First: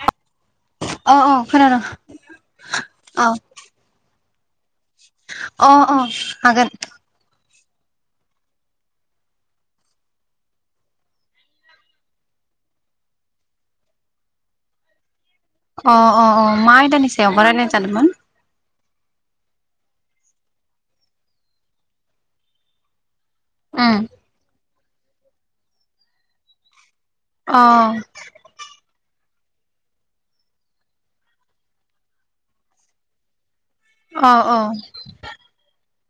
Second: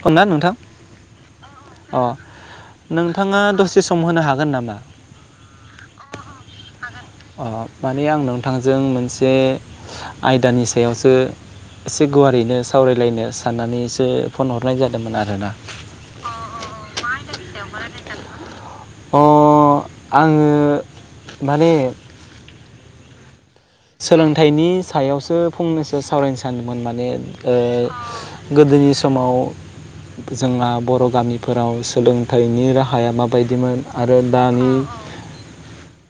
खोनादोंना अ अ खोनादों नोंथां अ अ नोंथाङा दसे सम होनो हागोन नामा? अ अ हागोन अ माने आं नोंथांजों मोनसे आयदानि सायावसो एसे गुवारैनो सावरायलायनो साननानैसो फन हरनाय जादोंमोन आरो अ अ अ मा आयदानिसायाबा रायज्लायनो सानदोंमोन? अह आंङो माने उम सोलोंथाइनि सायावसो फंनैसो सावरायनो सानदोंमोन माने अ ओह गोदोनि समाव जोंना बर' गामिफोराव सोलोंथाइनि राहाया माबायदिमोन आरो अ अ दानि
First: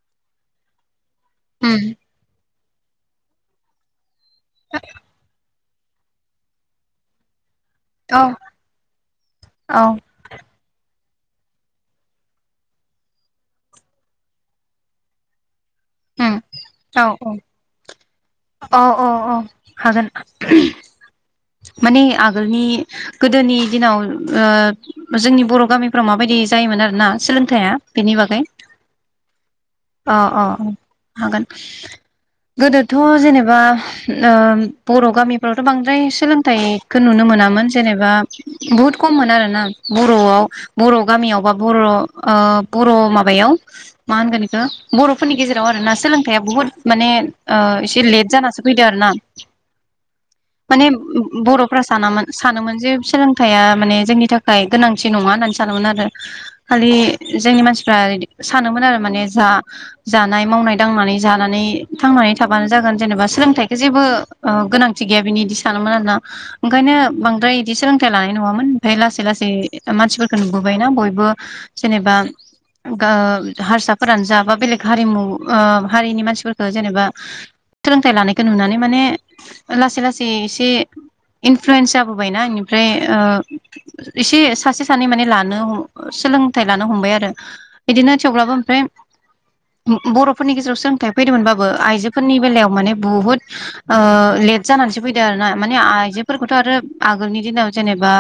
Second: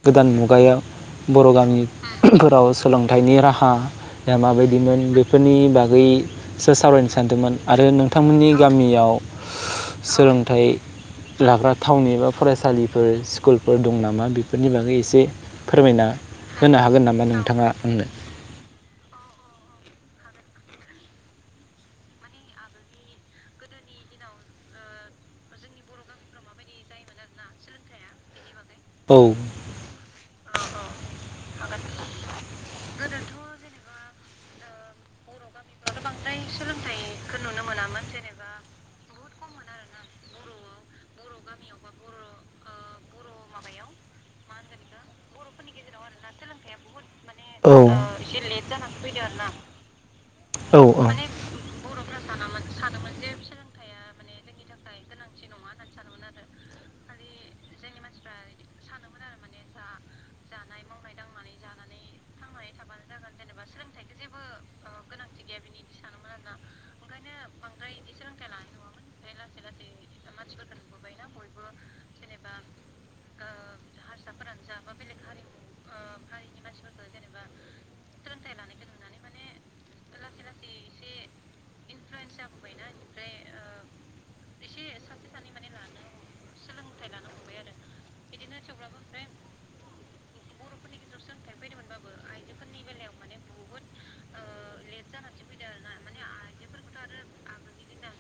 गोदान मुगायाव बर' गामि उम फोराव सोलोंथाइनि राहा या माबायदिमोन बेफोरनि बागै सो सावरायनो सानदोंमोन। आरो औ नोंथांमोननि गामियाव औ सोलोंथाइ लाग्रा थावनि एबा फरायसालिफोर स्कुलफोर दं नामा बेफोरनि बागै एसे फोरमायना उम होनो हागोन नामा? बा नोंथाङा बुंदो अ औ हागोन माने आगोलनि गोदोनि दिनाव ओ जोंनि बर' गामिफ्राव माबायदि जायोमोन आरोना सोलोंथाइया बेनि बागै औ मा अ अ ओम हागोन गोदोथ' जेनेबा ओ बर' गामिफ्रावथ' बांद्राय सोलोंथाइखौ नुनो मोना मोन जेनेबा बहुत खममोन आरोना बरआव बर गामियाव बा बर ओ बर माबायाव मा होनगोन बेखौ बरफोरनि गेजेराव आरोना सोलोंथाइया बुहुद माने ओ औ एसे लेट जानासो फैदो आर ना माने बरफ्रा सानामोन सानोमोन जे सोलोंथाया माने जोंनि थाखाय गोनांथि नङा होननानै सानोमोन आरो खालि जोंनि मानसिफ्रा सानोमोन आरो माने जा-जानाय, मावनाय-दांनानै, जानानै थांनानै थाबानो जागोन जेनेबा सोलोंथाइखौ जेबो ओ गोनांथि गैया बिनि सानोमोन आरोना ओंखायनो बांद्राय इदि सोलोंथाइ लानाय नुवामोन ओमफ्राय लासै लासै मानसिफोरखौ नुबोबायना बयबो जेनेबा आ हारसाफोरानो जा बा बेलेग हारिमु हारिनि मानसिफोरखौ जेनेबा सोलोंथाइ लानायखौ नुनानै माने लासै लासै से इनफ्लुयेन्स जाबोबायना इनिफ्राय ओ एसे सासे सानै माने लानो सोलोंथाइ लानो हमबाय आरो बिदिनो थेवब्लाबो ओमफ्राय बरफोरनि गेजेराव सोलोंथाइ फैदोंमोनबाबो आइजोफोरनि बेलायाव माने बहुत लेट जानानैसो फैदों ना माने आइजोफोरखौथ आरो आगोलनि दिनाव जेनेबा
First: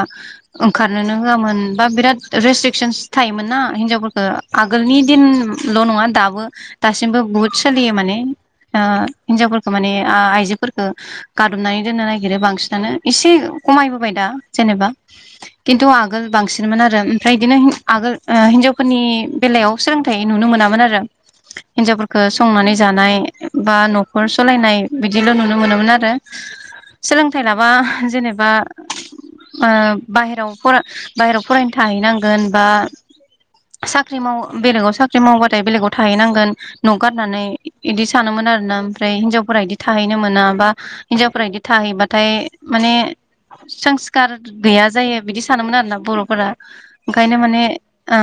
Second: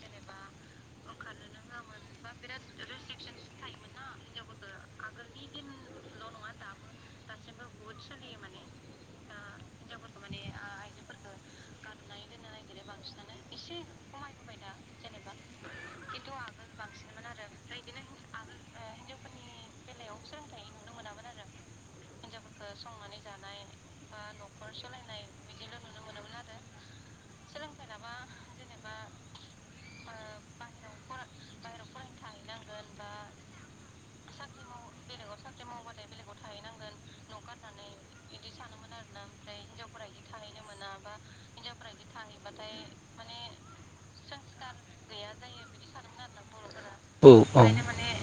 ओंखारनोनो होआमोन बा बिराद रेस्ट्रिकसनस थायोमोन ना हिनजावफोरखौ आगोलनि दिनल नङा दाबो दासिमबो बुहुत सोलियो माने ओ हिनजावफोरखौ माने आ आइजोफोरखौ गादबनानै दोननो नागिरो बांसिनानो इसे खमायबोबाय दा जेनेबा खिन्थु आगोल बांसिनमोन आरो ओमफ्राय बिदिनो आगोल ओ हिनजावफोरनि बेलायाव सोलोंथाइ नुनो मोनामोन आरो हिनजावफोरखौ संनानै जानाय बा नखर सालायनाय बिदिल नुनो मोनोमोन आरो। सोलोंथाइ लाबा जेनेबा ओ बाहेरायाव फर बाहेरायाव फरायनो थाहैनांगोन बा साख्रि माव बेलेगाव साख्रि मावबाथाय बेलेगाव थाहैनांगोन न गारनानै इदि सानोमोन आरोना ओमफ्राय हिनजावफोरा इदि थाहैनो मोना बा हिनजावफोरा बिदि थाहैबाथाय माने संस्कार गैया जायो बिदि सानोमोन आरोना बरफोरा। ओंखायनो माने ओ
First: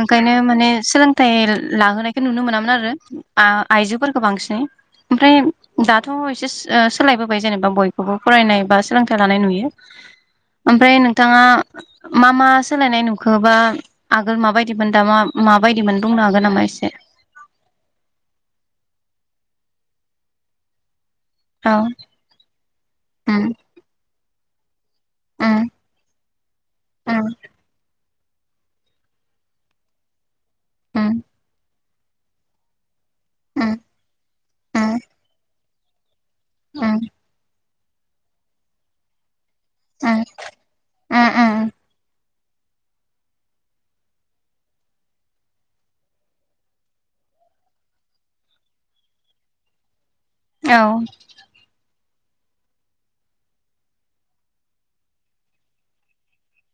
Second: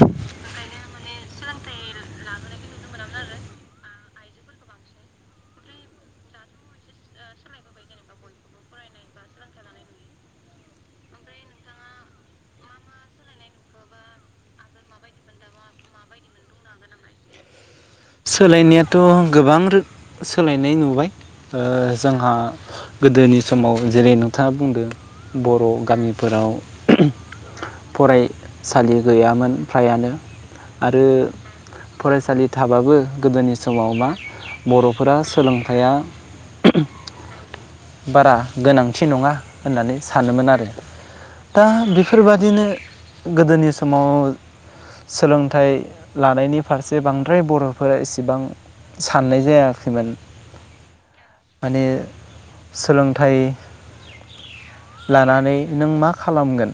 ओंखायनो माने सोलोंथाइ लाहोनायखौ नुनो मोनामोन आरो आ आइजोफोरखौ बांसिनै ओमफ्राय दाथ एसे ओ सोलायबोबाय जेनेबा बयखौबो फरायनाय बा सोलोंथाइ लानाय नुयो ओमफ्राय नोंथाङा मा मा सोलायनाय नुखोबा आगोल माबायदिमोन दा माबायदिमोन बुंनो हागोन नामा एसे? सोलायनायाथ गोबां रो सोलायनाय नुबाय ओ औ जोंहा गोदोनि उम समाव जेरै न था बुंदों उम बर गामिफोराव उम फरायसालि गैयामोन फ्रायानो आरो उम फरायसालि थाबाबो गोदोनि उम समाव मा उम बरफोरा सोलोंथाइ हाया उम बारा गोनांथि नङा होननानै उम सानोमोन आरो उम दा उम बेफोरबाय बिदिनो गोदोनि समाव सोलोंथाइ लानायनि फारसे बांद्राय बर फोर एसेबां साननाय जायाखैमोन। औ माने सोलोंथाइ लानानै नों मा खालामगोन?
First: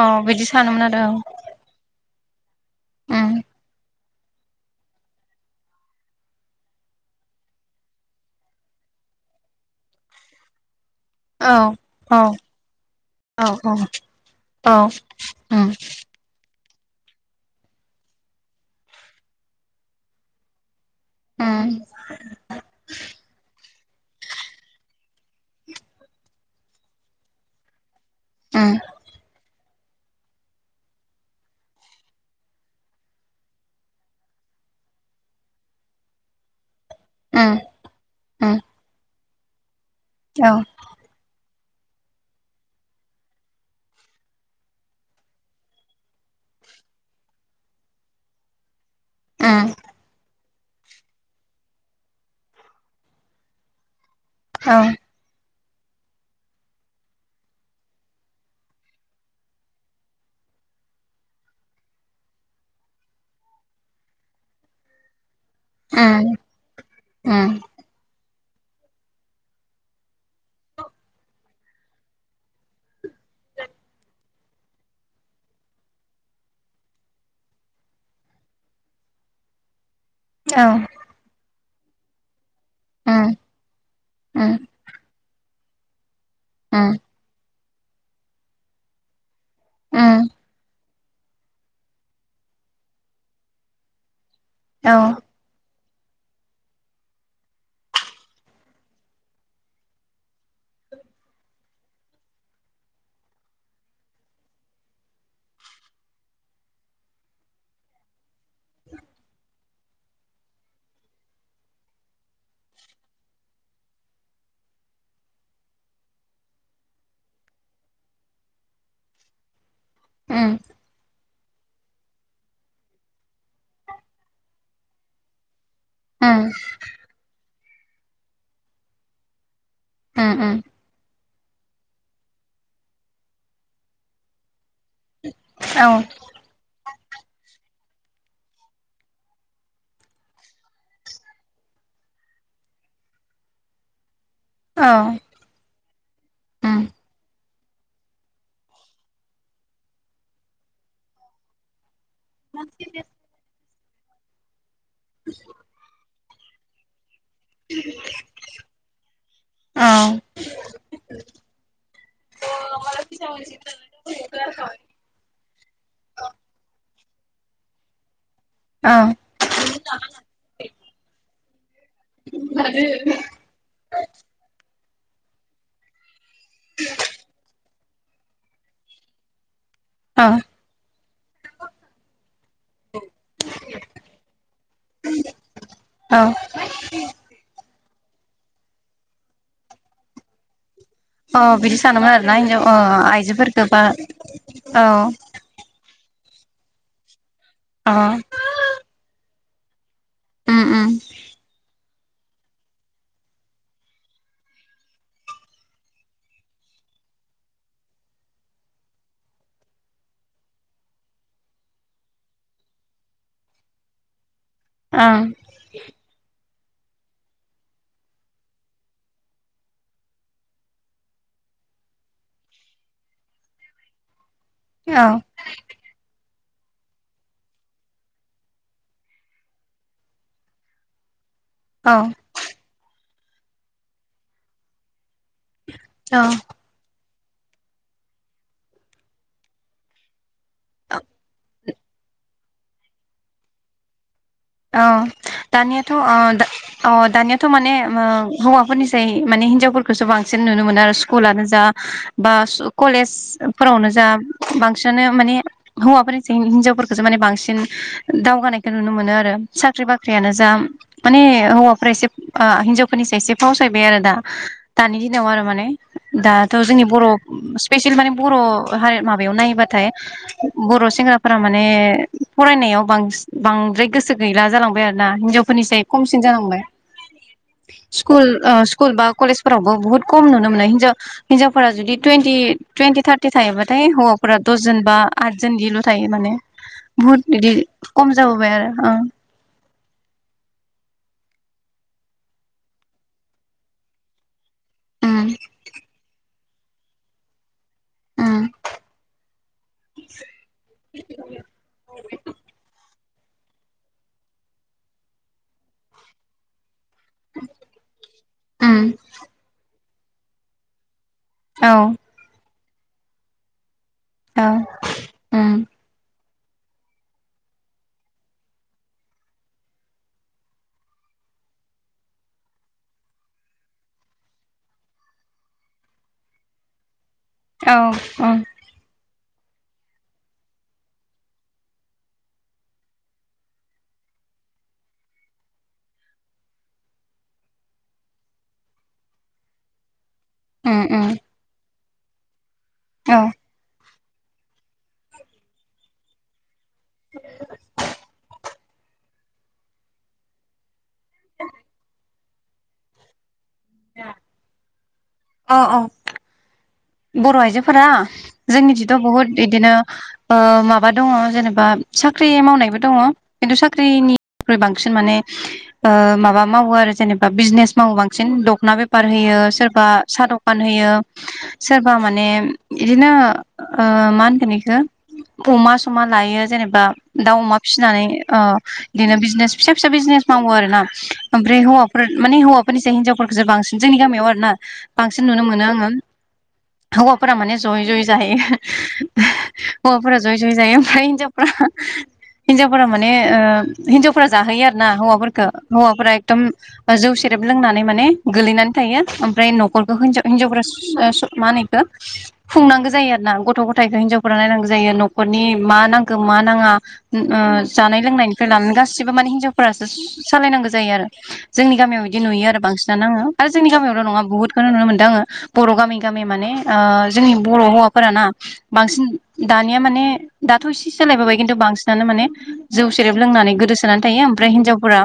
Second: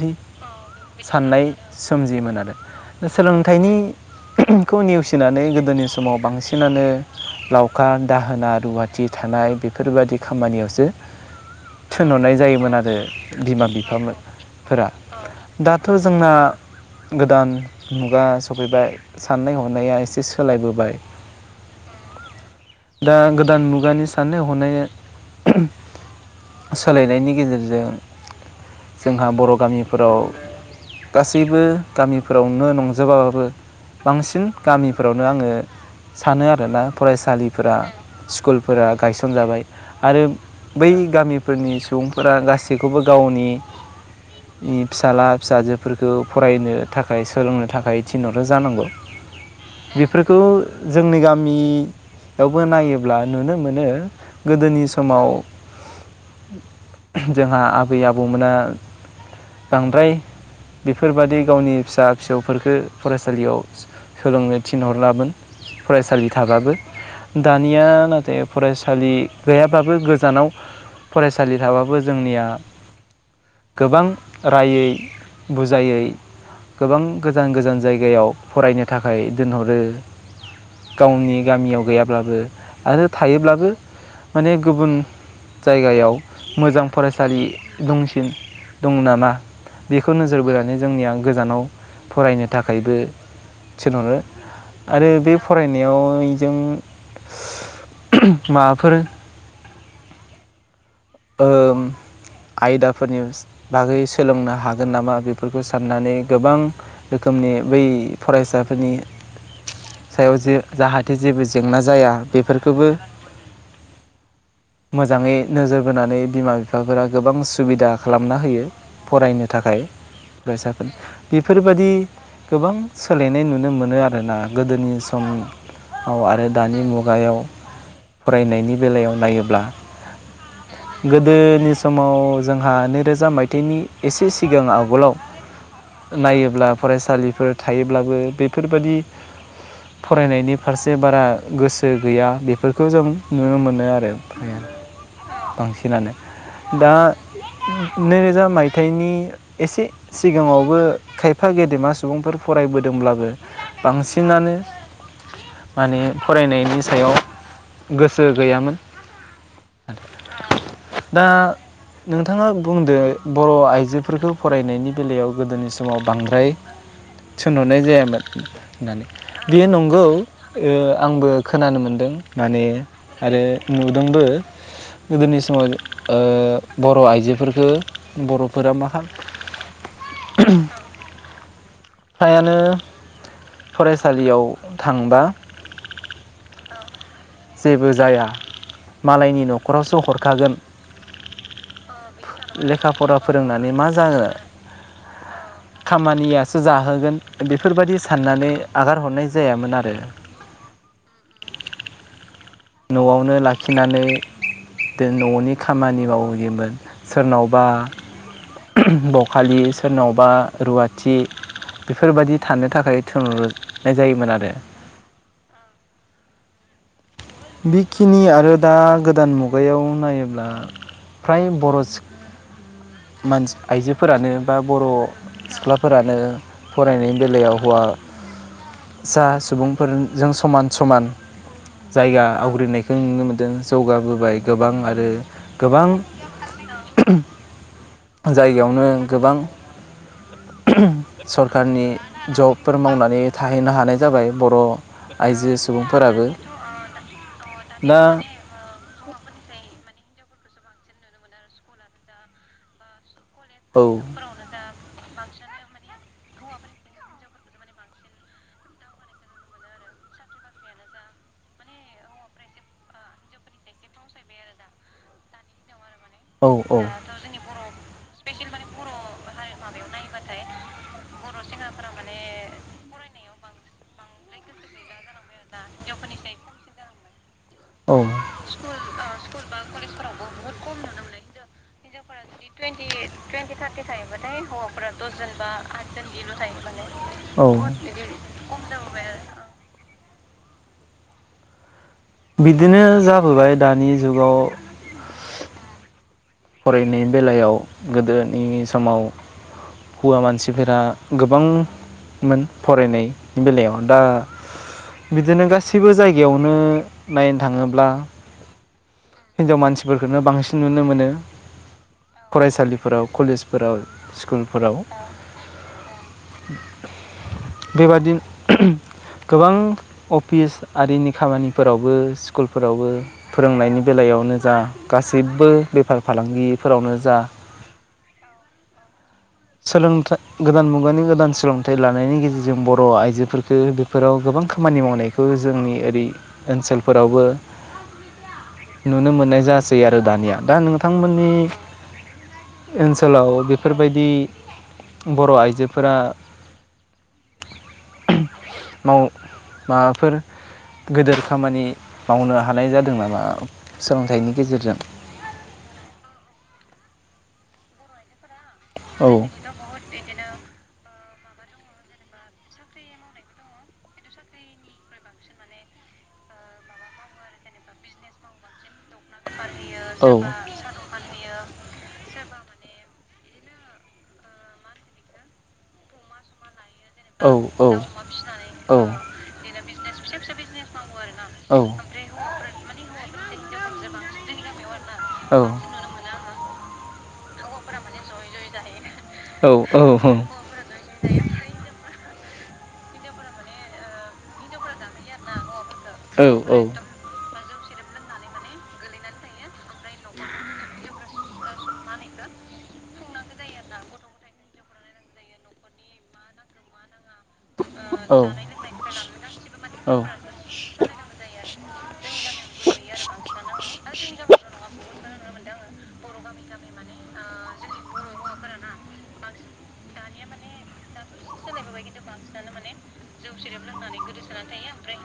औ बिदि सानोमोन आरो साननाय औ। सोमजियोमोन आरो उम सोलोंथाइनि खौ नेवसि नानै गोदोनि समाव बांसिनानो लावखार दाहोना रुवाथि थानाय बेफोरबायदि खामानियावसो औ औ थिनहरनाय जायोमोन आरो औ बिमा औ बिफा मो औ फोरा उम दाथ जोंना गोदान मुगा सफैबाय साननाय हनाया एस एसे सोलायबोबाय उम दा गोदान मुगानि साननाय हनाय सोलायनायनि गेजेरजों अ जोंहा बर' गामि फोराव गासैबो गामिफोरावनो नंजोबाबाबो बांसिन गामि फोरावनो आङो सानो आरोना फरायसालिफोरा स्कुलफोरा गायस सं जाबाय। आरो बै गामि फोरनि सुबुंफोरा गासैखौबो गावनि फिसाला फिसाजोफोरखौ फरायनो थाखाय सोलोंनो थाखाय थिनहरो जानांगौ। बेफोरखौ जोंनि गामियावबो नायोब्ला नुनो मोनो गोदोनि समाव जोंहा आबै आबौमोना बांद्राय बेफोरबादि गावनि फिसा फिसौफोरखो फरायसालियाव सोलोंनो थिनहरलामोन फरायसालि थाबाबो दानिया नाथाय फरायसालि गैयाबाबो गोजानाव फरायसालि थाबाबो जोंनिया गोबां रायै बुजायै गोबां गोजान गोजान जायगायाव फरायनो थाखाय दोनहरो गावनि गामियाव गैयाब्लाबो आरो थायोब्लाबो माने गुबुन जायगायाव मोजां फरायसालि दंसिन दं नामा बेखौ नोजोर बोनानै जोंनिया गोजानाव फरायनो थाखायबो थिनहरो आरो बे फराय नायाव इजों [unintelligible] माबाफोर ओ आयदाफोरनि स बागै सोलोंनो हागोन नामा बेफोरखौ साननानै गोबां रोखोमनि बै फरायसाफोरनि सायाव जे जाहाथे जेबो जेंना जाया बेफोरखोबो मोजाङै नोजोर बोनानै बिमा बिफाफोरा गोबां सुबिदा खालामना होयो फरायनो थाखाय [unintelligible] बेफोरबादि गोबां सोलायनाय नुनो मोनो आरोना गोदोनि समनि ओ आरो दानि मुगायाव फरायनायनि बेलायाव नायो ब्ला ओम ओम गोदोनि समाव जोंहा नैरोजा मायथाइनि एसे सिगाङाव [unintelligible] नायोब्ला फरायसालिफोर थायोब्लाबो बेफोरबादि फरायनायनि फारसे बारा गोसो गैया बेफोरखौ जों नुनो मोनो आरो। थाया बांसिनानो दा। नैरोजा मायथाइनि एसे सिगाङावबो खायफा गेदेमा सु सुबुंफोर फरायबोदोंब्लाबो बांसिनानो माने फरायनायनि सायाव गोसो गैयामोन। दा नोंथाङा बुंदो बर' आइजोफोरखौ फरायनायनि बेलायाव गोदोनि समाव बांद्राय थिनहरनाय जायामोन। होननानै बियो नंगौ ओ आंबो। खोनानो मोन दों माने आरो नुदोंबो गोदोनि समाव। ओ बर' आइजोफोरखो बर'फोरा मा खा [unintelligible] फ्रायानो फरायसालियाव थांबा [inaudible] जेबो जाया मालायनि नख'रावसो हरखागोन। अ बिदि सानोमोन आरोना हिनजाव अ लेखा फरा फोरोंनानै आइजोफोरखौबा मा जानो औ। सोर जाहोगोन अ बेफोरबायदि साननानै आगार हरनाय जायामोन आरो। उम। न'आवनो लाखिनानै दो न'नि खामानि मावहोयोमोन। सोरनावबा बखालि सोरनावबा रुवाथि बेफोरबायदि थानो थाखाय थुनहरनाय जायोमोन आरो। ओं। बेखिनि आरो दा गोदान मुगायाव नायोब्ला फ्राय बर' सि मानसि आइजोफोरानो बा बर' ओं सिख्लाफोरानो फरायनायनि बेलायाव हौवासा सुबुंफोरजों समान समान औ जायगा आवग्रिनाय जों नुनो मोन्दों जौगाबोबाय गोबां आरो गोबां औ जायगायावनो गोबां। औ सरकारनि जब। फोर मावनानै थाहैनो हानाय जाबाय। बर' ओ आइजो दानियाथ ओ सुबुंफोराबो दा ओ दानियाथ माने ओ दा हौवाफोरनिसो [unintelligible] माने हिनजावफोरखौसो बांसिन नुनो मोनो आरो स्कुलानो जा बा कलेज फोरावनो जा बांसिनानो माने हौवाफोरसाय हिनजावफोरखौसो माने बांसिन दावगानायखौ नुनो मोनो आरो साख्रि बाख्रियानो जा माने हौवाफोरा एसे हिनजावफोरनिसाय एसे फावसायबाय आरो दा दानि दिनाव आरो माने दाथ जोंनि बर' स्पेसियेल माने बर' हारि माबायाव नायोबा। नाथाय बर' सेंग्राफोरा माने फरायनायाव बांद्राय गोसो। गैला जालांबाय आरो ना हिनजाव फोरनिसाय खमसिन जानांबाय स्कुल स्कुल बा कलेजफोरावबो बुहुत खम नुनो मोनो हिजाव हिन्जावफोरा जुदि टुवेन्टि टुवेन्टि थारटि थायोबाथाय हौवाफोरा दसजन बा आदजन इदिल थायो माने बुहुत बिदि बहुद खम जाबोबाय आरो ओ। बिदिनो जाबोबाय दानि जुगाव। उम फरायनाय बेलायाव। गोदोनि उम समाव हौवा मानसिफोरा गोबांमोन फरायनाय बेलायाव दा बिदिनो गासैबो जायगायावनो। नायनो थाङोब्ला। उम। फोरखोनो बांसिन नुनो मोनो। औ। फरायसालिफोराव कलेजफोराव। औ। स्कुलफोराव बेबादि गोबां अफिस आरिनि खामानिफोरावबो स्कुलफोरावबो फोरोंनायनि बेलायावनो जा गासैबो बेफार फालांगिफोरावनो जा। औ औ। सोलोंथा गोदान मुगानि गोदान सोलोंथाइ लानायनि गेजेरजों बर' आइजोरखौ बेफोराव गोबां खामानि मावनायखौ जोंनि ओरै ओनसोलफोरावबो नुनो मोननाय जासै आ दानिया दा उम उम नोंथांमोननि। औ ओनसोलाव बेफोरबाय दि। बर' आइजोफोरा [unintelligible] माव माबाफोर गोदोर खामानि मावनो हानाय जादों नामा सोलोंथाइनि गेजेरजों। अ अ। बर' आइजोफोरा‌। जोंनि थिथ बुहुत इदिनो ओ माबा दङ जेबा साख्रि मावनायबो दङ खिन्थु साख्रिनिख्रुइ बांसिन माने ओ माबा मावो आरो जेनेबा बिजनेस मावो बांसिन दखना बेफार होयो सोर बा सा दखान होयो। माने इदिनो ओ मा होनगोन इखो अमा समा लायो जेनेबा बा दाउ अमा फिनानै ओ बिदिनो बिजनेस फिसा फिसा बिजनेस मावो आरोना ओमफ्राय हौवाफोर माने हौवाफोरनिसाय हिनजावफोर जो बांसिन जोंनि गामियाव आरोना। बांसिन नुनो मोनो आङो। हौवाफोरा माने जयै जयै जाहोयो। मोनो आङो औ गायनाय जायो हौवाफोरा ओमफ्राय जयै जयै जायो ओमफ्राय हिनजावफ्रा हिन्जावफोरा माने ओ हिन्जावफोरा जाहोयो आरो ना हौवाफोरखो हौवाफोरा एकदम ओ‌ जौसे रेब लोंनानै माने गोलैनानै थायो ओमफ्राय न'खरखो होनजाव हिनजावफ्रा सो ओ स मा होनो इखो खुंनांगो जायो आरो ना गथ' गथाइखो हिनजावफोरा नायनांगो जायो नखरनि मा नांगो मा नाङा। ओ औ जानाय लोंनायनिफ्राय लानानै गासिबो माने हिनजावफोरासो सालायनांगो जायो आरो। जोंनि गामियाव बिदि नुयो आरो बांसिनानो आङो आरो जोंनि गामियावल नङा बहुथखोनो नुनो मोनदों आङो बर' गामि माने ओ जोंनि‌ बर' हौवाफोराना बांसिन दानिया माने दाथ इसे सोलायबोबाय खिन्थु बांसिनानो माने जौ सेरेब लोंनानै गोदोसोनानै थायो ओमफ्राय हिनजावफोरा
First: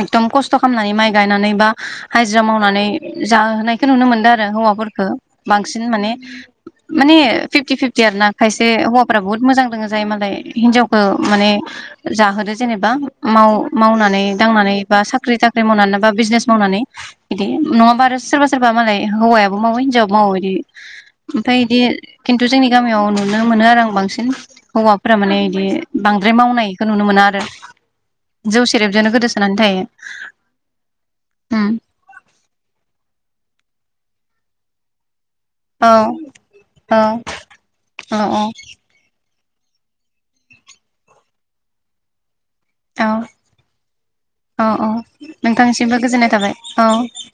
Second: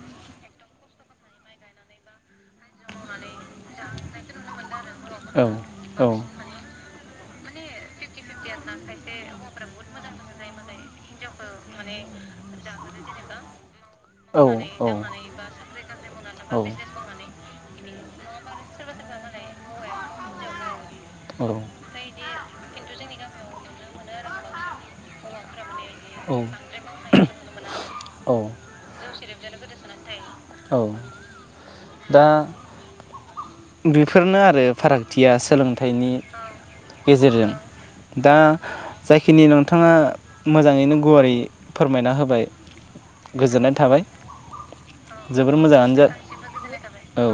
एकदम खस्थ खस्थ खामनाय माइ गायनानै बा हाजि जिरा मावनानै जाहोनायखो नुनो मोनदों आरो हौवा बांसिन माने माने फिफ्टी फिफ्टी आरोना खायसे हौवफ्रा बुहोत मोजां दोङो जायो मालाय हिनजावखो माने जाहोदो जेनेबा माव मावनानै दांनानै बा साख्रि थाख्रि मावनानै बा बिजनेस मावनानै बिदि नङाबा सोरबा सोरबा मालाय हौवायाबो मावो हिनजावआबो मावो बिदि। ओमफाय बिदि खिन्थु जोंनि गामियाव नुनो मोनो आरो आं बांसिन। हौवाफोरा माने इदि बांद्राय मावनायखो नुनो मोना आरो औ जौ सेरेबजोंनो गोदोसोनानै थायो औ औ ओम। दा बेफोरनो आरो फाराग थिया औ सोलोंथाइनि औ गेजेरजों औ दा जाय दिनि नोंथाङा मोजाङै नो गुवारै फोरमायना होबाय। औ गोजोननाय थाबाय औ औ जोबोर मोजाङानो नोंथांनिसिमबो जा गोजोननाय थाबाय औ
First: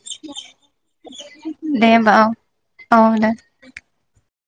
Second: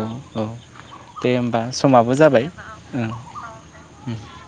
औ दे होमबा दे समाबो होमबा औ जाबाय ओम औ दे ओम।